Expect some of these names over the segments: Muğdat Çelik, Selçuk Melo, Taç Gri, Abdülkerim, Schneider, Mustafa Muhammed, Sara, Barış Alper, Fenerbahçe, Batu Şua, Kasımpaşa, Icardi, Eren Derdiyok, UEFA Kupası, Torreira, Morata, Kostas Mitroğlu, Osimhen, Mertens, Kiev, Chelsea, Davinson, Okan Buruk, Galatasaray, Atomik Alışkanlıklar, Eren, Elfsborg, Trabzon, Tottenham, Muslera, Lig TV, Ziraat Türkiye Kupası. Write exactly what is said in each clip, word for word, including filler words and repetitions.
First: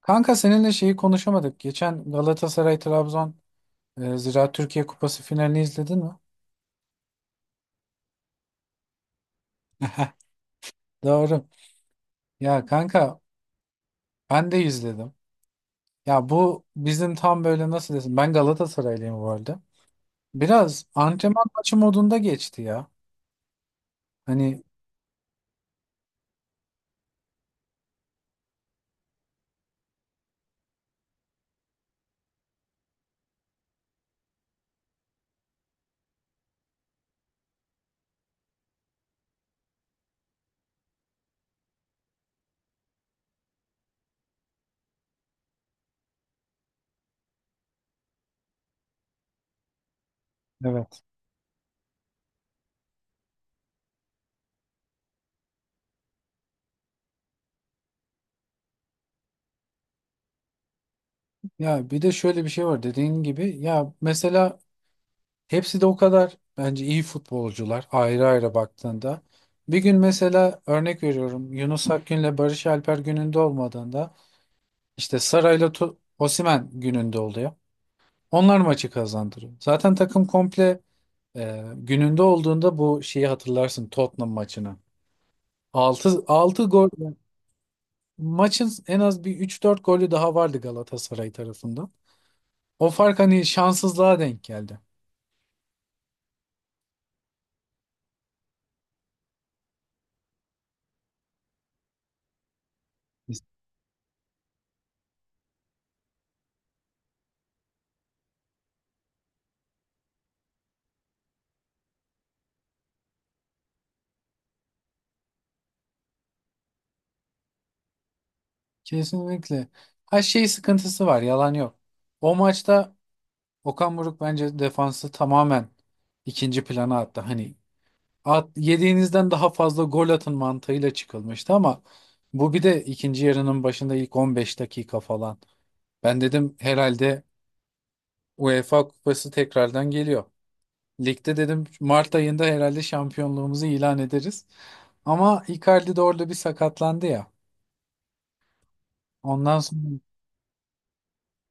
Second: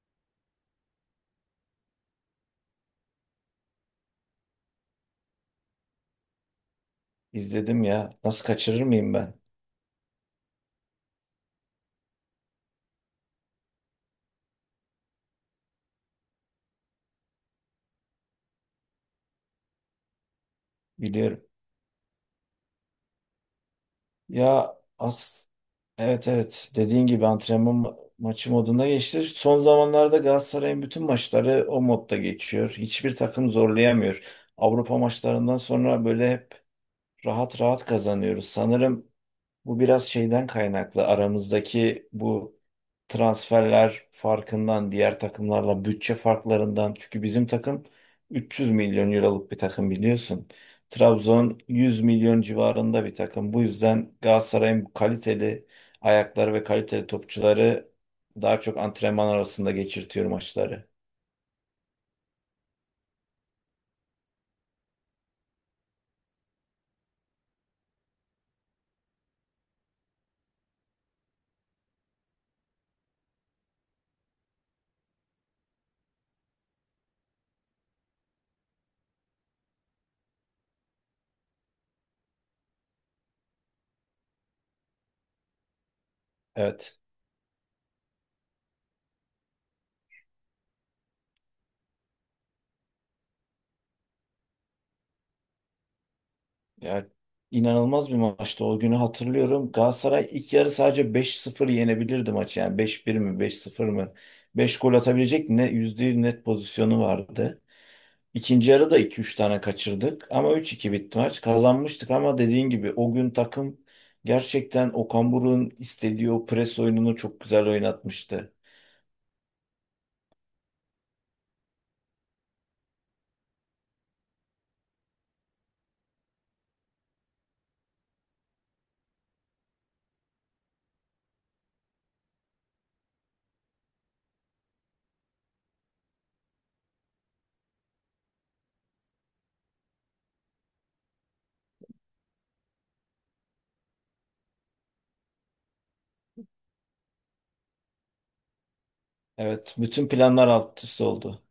Kanka seninle şeyi konuşamadık. Geçen Galatasaray Trabzon e, Ziraat Türkiye Kupası finalini izledin mi? İzledim ya. Nasıl kaçırır mıyım ben? Doğru. Ya kanka ben de izledim. Ya bu bizim tam böyle nasıl desin? Ben Galatasaraylıyım bu arada. Biraz Biliyorum. antrenman maçı modunda geçti ya. Hani Ya as evet evet, dediğin gibi antrenman ma- maçı moduna geçti. Son zamanlarda Galatasaray'ın bütün maçları o modda geçiyor. Hiçbir takım zorlayamıyor. Avrupa maçlarından sonra böyle hep rahat rahat kazanıyoruz. Sanırım bu biraz şeyden kaynaklı. Aramızdaki bu transferler farkından, diğer takımlarla bütçe farklarından. Çünkü bizim takım üç yüz milyon euroluk bir takım biliyorsun. evet. Trabzon yüz milyon civarında bir takım. Bu yüzden Galatasaray'ın bu kaliteli ayakları ve kaliteli topçuları daha çok antrenman arasında geçirtiyor maçları. Ya bir de şöyle bir şey var, dediğin gibi, ya mesela hepsi de o kadar bence iyi futbolcular, ayrı ayrı baktığında. Bir gün mesela, örnek veriyorum, Yunus Akgün'le Barış Alper gününde olmadığında İşte Saray'la Tu- Osimhen gününde oluyor. Onlar maçı kazandırıyor. Zaten takım komple e, gününde olduğunda, bu şeyi hatırlarsın, Tottenham maçını. Altı altı gol, Evet. maçın en az bir üç dört golü daha vardı Galatasaray tarafından. O fark hani şanssızlığa denk geldi. Ya, inanılmaz bir maçtı. O günü hatırlıyorum. Galatasaray ilk yarı sadece beş sıfır yenebilirdi maçı. Yani beş bir mi, beş sıfır mı? Beş gol atabilecek ne yüzde yüz net pozisyonu vardı. İkinci yarı da iki üç tane kaçırdık ama üç iki bitti maç. Kazanmıştık ama dediğin gibi o gün takım gerçekten Okan Buruk'un istediği o pres oyununu çok güzel oynatmıştı. Kesinlikle. Her şey sıkıntısı var, yalan yok. O maçta Okan Buruk bence defansı tamamen ikinci plana attı. Hani at, yediğinizden daha fazla gol atın mantığıyla çıkılmıştı, ama bu bir de ikinci yarının başında ilk on beş dakika falan. Ben dedim herhalde UEFA Kupası tekrardan geliyor. Ligde dedim Mart ayında herhalde şampiyonluğumuzu ilan ederiz. Ama Icardi de orada bir sakatlandı ya. Ondan Evet, sonra bütün planlar alt üst oldu.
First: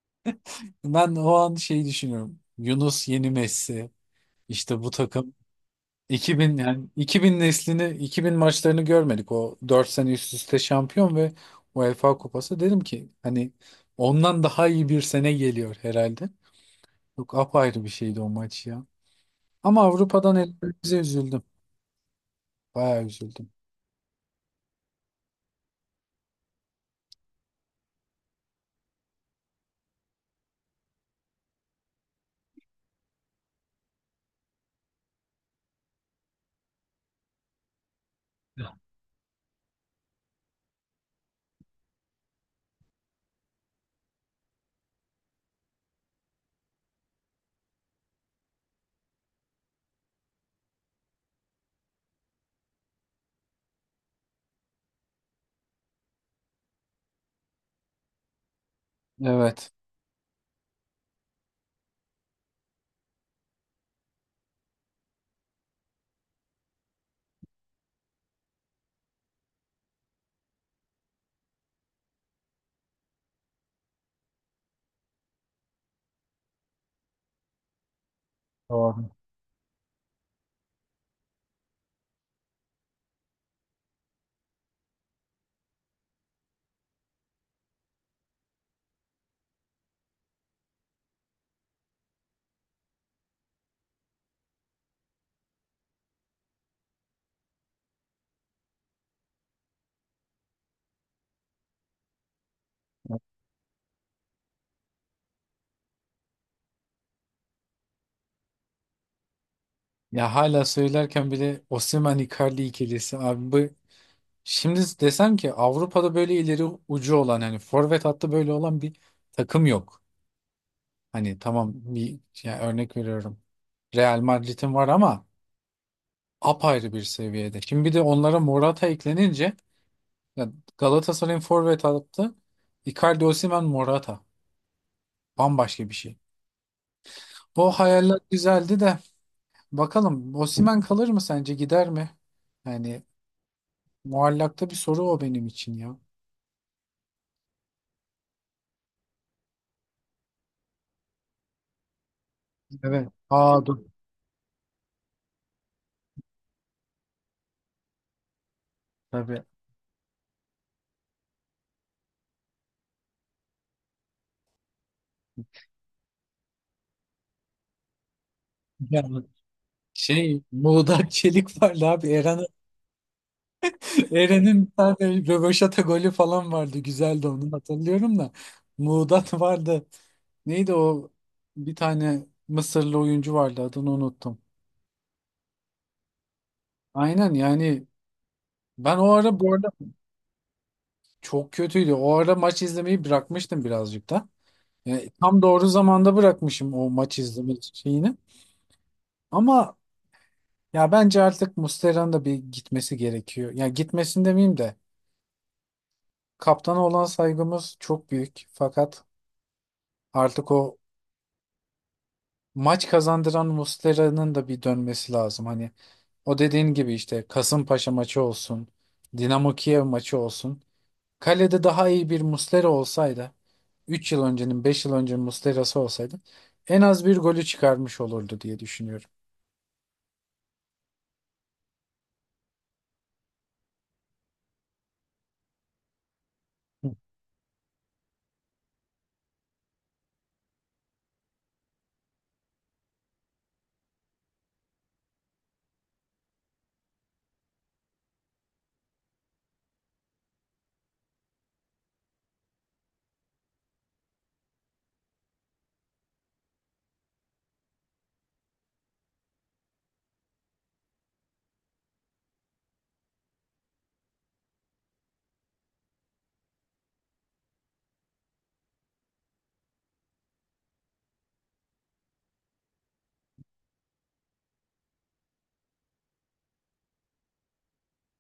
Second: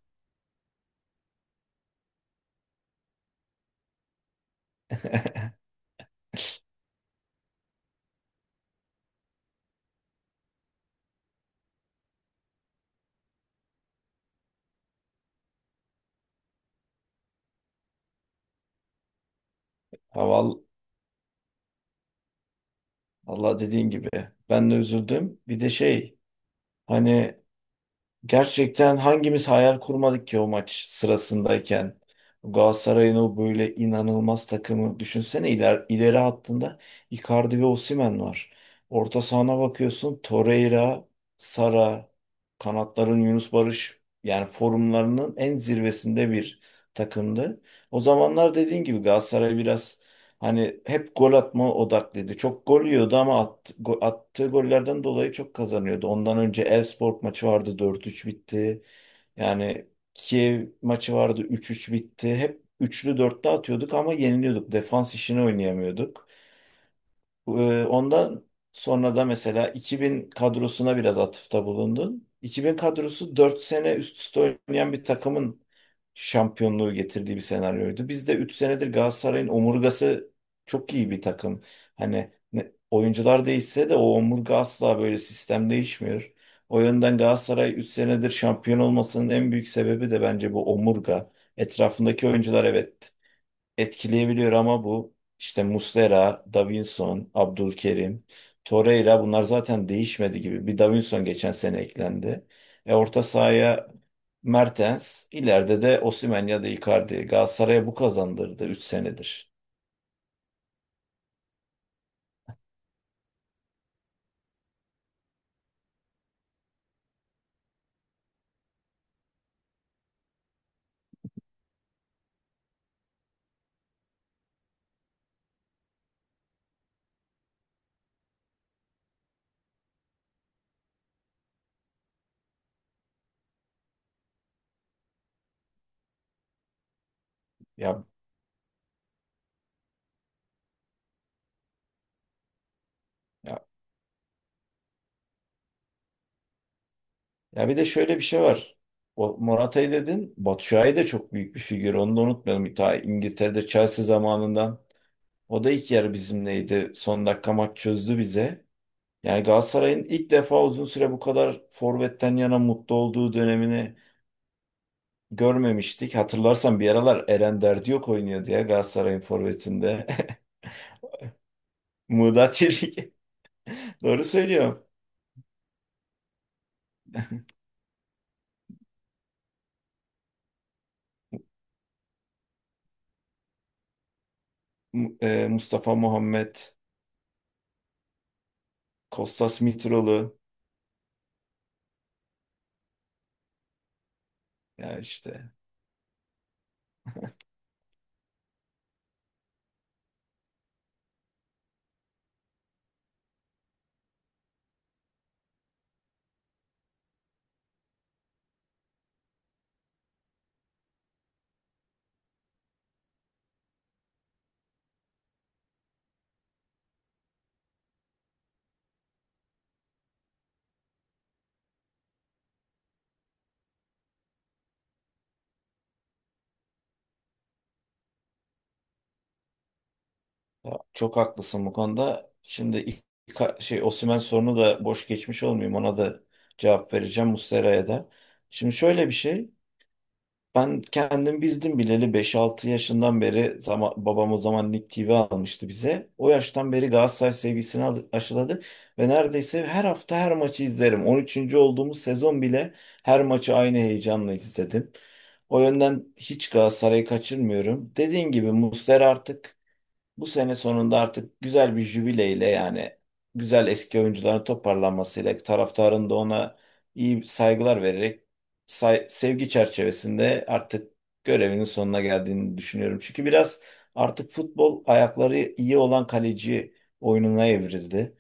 ben o an şeyi düşünüyorum. Yunus yeni Messi. İşte bu takım iki bin, yani iki bin neslini, iki bin maçlarını görmedik. O dört sene üst üste şampiyon ve UEFA Kupası, dedim ki hani ondan daha iyi bir sene geliyor herhalde. Yok, apayrı bir şeydi o maç ya. Ama Ha, Avrupa'dan val- elbette üzüldüm. Bayağı üzüldüm. Valla dediğin gibi. Ben de üzüldüm. Bir de şey hani gerçekten hangimiz hayal kurmadık ki o maç sırasındayken? Galatasaray'ın o böyle inanılmaz takımı düşünsene, iler, ileri hattında Icardi ve Osimhen var. Orta sahana bakıyorsun Torreira, Sara, kanatların Yunus Barış, yani formlarının en zirvesinde bir takımdı. O zamanlar dediğin gibi Galatasaray biraz hani hep gol atma odaklıydı. Çok gol yiyordu ama at- go- attığı gollerden dolayı çok kazanıyordu. Ondan önce Elfsborg maçı vardı, dört üç bitti. Evet. Yani Kiev maçı vardı, üç üç bitti. Hep üçlü dörtlü atıyorduk ama yeniliyorduk. Defans işini oynayamıyorduk. Ee, Ondan sonra da mesela iki bin kadrosuna biraz atıfta bulundun. iki bin kadrosu dört sene üst üste oynayan bir takımın şampiyonluğu getirdiği bir senaryoydu. Biz de üç senedir Doğru. Galatasaray'ın omurgası çok iyi bir takım. Hani ne- oyuncular değişse de o omurga, asla böyle sistem değişmiyor. O yönden Galatasaray üç senedir şampiyon olmasının en büyük sebebi de bence bu omurga. Etrafındaki oyuncular evet etkileyebiliyor ama bu işte Muslera, Davinson, Abdülkerim, Torreira bunlar zaten değişmedi gibi. Bir Davinson geçen sene eklendi. E orta sahaya Mertens, ileride de Osimhen ya da Icardi. Galatasaray'a bu kazandırdı üç senedir. Ya hala söylerken bile Osimhen Icardi ikilisi, abi bu, şimdi desem ki Avrupa'da böyle ileri ucu olan, hani forvet hattı böyle olan bir takım yok. Hani tamam, bir yani örnek veriyorum. Real Madrid'in var ama apayrı bir seviyede. Şimdi bir de onlara Morata eklenince, ya, Galatasaray'ın forvet hattı Icardi, Osimhen, Morata, bambaşka bir şey. O Ya, hayaller güzeldi de, bakalım Osimhen kalır mı sence, gider mi? Yani ya, muallakta bir soru o, benim için ya. ya bir de şöyle bir şey var. O Morata'yı dedin. Batu Şua'yı da, çok büyük bir figür. Onu da unutmayalım. Ta Evet. Aa, İngiltere'de dur. Chelsea zamanından. O da ilk yarı bizimleydi. Son dakika maç çözdü bize. Yani Tabii. Galatasaray'ın ilk defa uzun süre bu kadar forvetten yana mutlu olduğu dönemini görmemiştik. Hatırlarsan bir aralar Eren Derdiyok oynuyordu ya Galatasaray'ın Yani forvetinde. şey Muğdat Çelik vardı abi Eren Muğdat Çelik. Doğru Eren'in bir söylüyorum. tane röveşata golü falan vardı. Güzeldi, onu hatırlıyorum da. Muğdat vardı. Neydi o, bir tane Mısırlı oyuncu vardı, adını unuttum. Mu- e, Mustafa Muhammed, Aynen. Yani ben o ara, bu Kostas arada, Mitroğlu. çok kötüydü. O ara maç izlemeyi bırakmıştım birazcık da. Yani Yani tam işte, doğru zamanda bırakmışım o maç izleme şeyini. Ama ya bence artık Muslera'nın da bir gitmesi gerekiyor. Ya gitmesin demeyeyim de, kaptana olan saygımız çok büyük. Fakat artık o maç kazandıran Muslera'nın da bir dönmesi lazım. Hani o dediğin gibi, işte Kasımpaşa maçı olsun, Dinamo Kiev maçı olsun. Kalede daha iyi bir Muslera olsaydı, üç yıl öncenin, beş yıl öncenin Muslera'sı olsaydı, en az bir golü çıkarmış olurdu diye düşünüyorum. ya çok haklısın bu konuda. Şimdi ilk- ilk- şey Osimhen sorunu da boş geçmiş olmayayım. Ona da cevap vereceğim, Muslera'ya da. Şimdi şöyle bir şey. Ben kendim bildim bileli beş altı yaşından beri zaman, babam o zaman Lig T V almıştı bize. O yaştan beri Galatasaray sevgisini al- aşıladı ve neredeyse her hafta her maçı izlerim. On üçüncü olduğumuz sezon bile her maçı aynı heyecanla izledim. O yönden hiç Galatasaray'ı kaçırmıyorum. Dediğin gibi Muslera artık bu sene sonunda artık güzel bir jübileyle, yani güzel eski oyuncuların toparlanmasıyla, taraftarın da ona iyi saygılar vererek, say- sevgi çerçevesinde artık görevinin sonuna geldiğini düşünüyorum. Çünkü biraz artık futbol ayakları iyi olan kaleci oyununa evrildi.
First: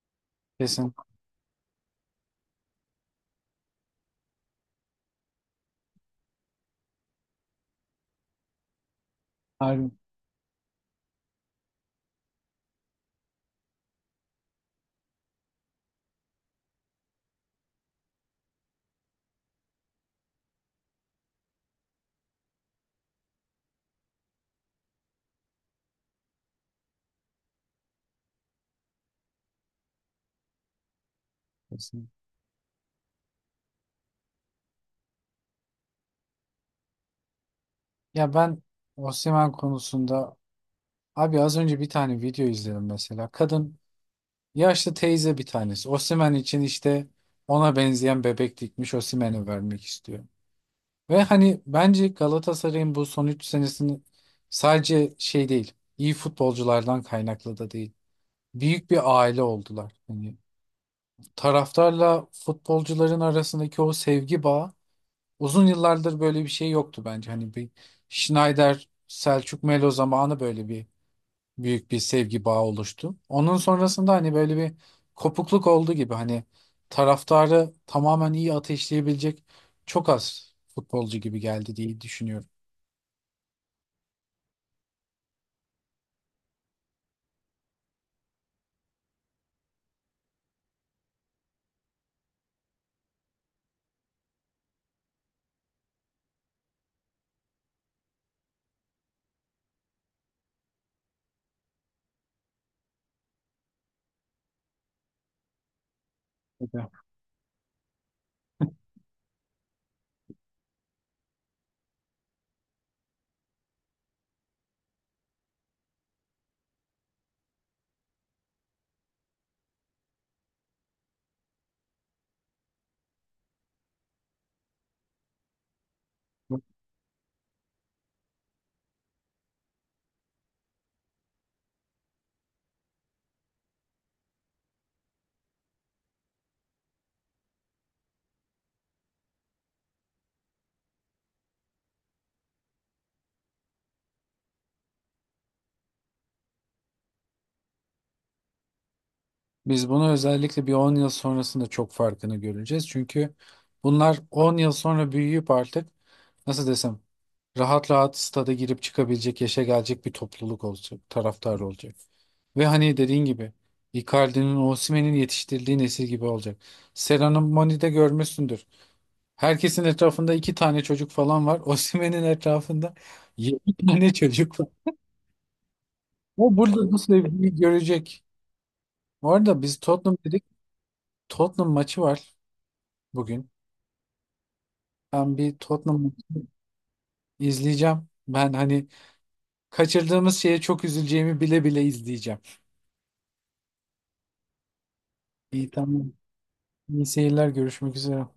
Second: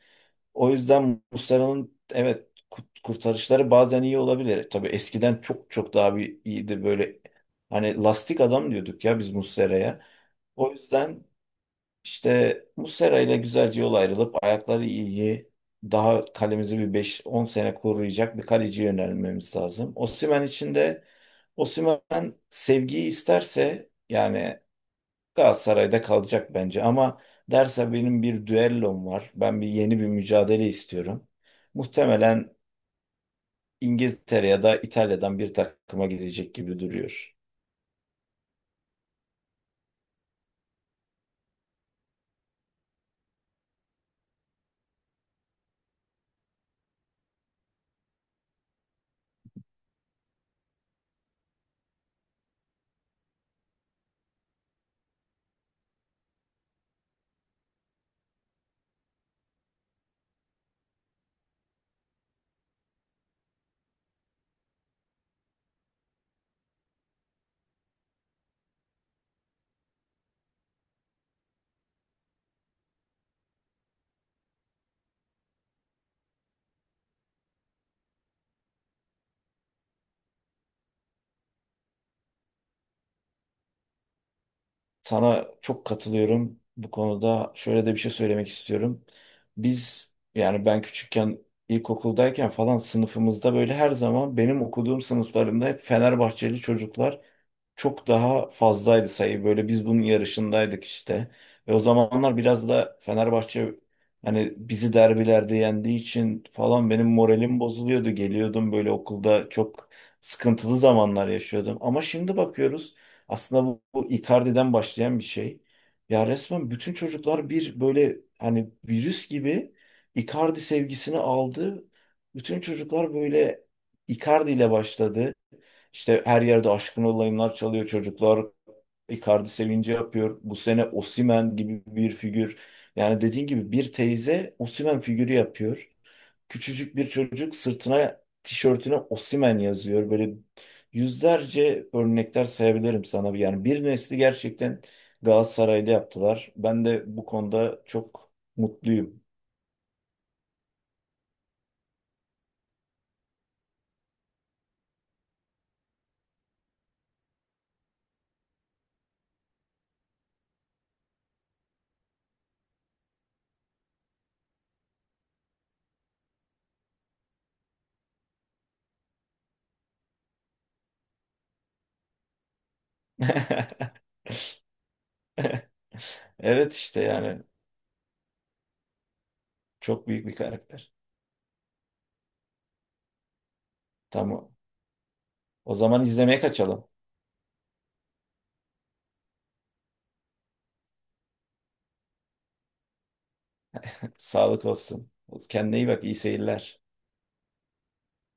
O Kesin. yüzden Muslera'nın evet kurt- kurtarışları bazen iyi olabilir. Tabii eskiden çok çok daha bir iyiydi, böyle hani lastik adam diyorduk ya biz Harbi. Muslera'ya. O yüzden işte Muslera ile güzelce yol ayrılıp ayakları iyi, daha kalemizi bir beş on sene koruyacak bir kaleci yönelmemiz lazım. Osimhen için de Osimhen sevgiyi isterse, yani Galatasaray'da kalacak bence ama derse benim bir düellom var, ben bir yeni bir mücadele istiyorum. Kesin. Muhtemelen İngiltere ya da İtalya'dan bir takıma gidecek gibi duruyor. Ya ben Osimhen konusunda, abi az önce bir tane video izledim mesela. Kadın, yaşlı teyze bir tanesi, Osimhen için işte ona benzeyen bebek dikmiş, Osimhen'e vermek istiyor. Ve hani bence Galatasaray'ın bu son üç senesini sadece şey değil, iyi futbolculardan kaynaklı da değil. Büyük bir aile oldular. Hani taraftarla futbolcuların arasındaki o sevgi bağı, uzun yıllardır böyle bir şey yoktu bence. Hani bir Schneider, Selçuk Melo zamanı böyle bir büyük bir sevgi bağı oluştu. Onun sonrasında hani böyle bir kopukluk oldu gibi, hani taraftarı tamamen iyi ateşleyebilecek çok az futbolcu gibi geldi diye düşünüyorum. Sana çok katılıyorum bu konuda. Şöyle de bir şey söylemek istiyorum. Biz yani ben küçükken, ilkokuldayken falan sınıfımızda böyle her zaman benim okuduğum sınıflarımda hep Fenerbahçeli çocuklar çok daha fazlaydı sayı. Böyle biz bunun yarışındaydık işte. Ve o zamanlar biraz da Fenerbahçe hani bizi derbilerde yendiği için falan benim moralim bozuluyordu. Geliyordum böyle okulda, çok sıkıntılı zamanlar yaşıyordum. Ama şimdi bakıyoruz aslında bu, bu Icardi'den başlayan bir şey. Ya resmen bütün çocuklar bir böyle hani virüs gibi Icardi sevgisini aldı. Bütün çocuklar böyle Icardi ile başladı. İşte her yerde aşkın olayımlar çalıyor çocuklar. Icardi sevinci yapıyor. Bu sene Osimhen gibi bir figür. Yani dediğin gibi bir teyze Osimhen figürü yapıyor. Küçücük bir çocuk sırtına, tişörtüne Osimhen yazıyor. Böyle yüzlerce örnekler sayabilirim sana. Yani bir nesli gerçekten Galatasaraylı yaptılar. Ben de bu konuda çok mutluyum. Biz bunu özellikle bir on yıl sonrasında çok farkını göreceğiz. Çünkü bunlar on yıl sonra büyüyüp artık, nasıl desem, rahat rahat stada girip çıkabilecek yaşa gelecek bir topluluk olacak, taraftar olacak. Ve hani dediğin gibi Icardi'nin, Osimhen'in yetiştirildiği nesil gibi olacak. Serhan'ın Moni'de görmüşsündür. Herkesin etrafında iki tane çocuk falan var. Osimhen'in etrafında yedi tane çocuk var. O Evet burada bu işte yani sevgiyi görecek. Bu arada biz çok Tottenham büyük bir dedik. karakter. Tottenham maçı var bugün. Tamam. Ben bir O zaman Tottenham'ı izlemeye kaçalım. izleyeceğim. Ben hani kaçırdığımız şeye çok üzüleceğimi bile bile izleyeceğim. Sağlık olsun. İyi, Kendine iyi bak. tamam. İyi seyirler. İyi seyirler. Görüşmek üzere.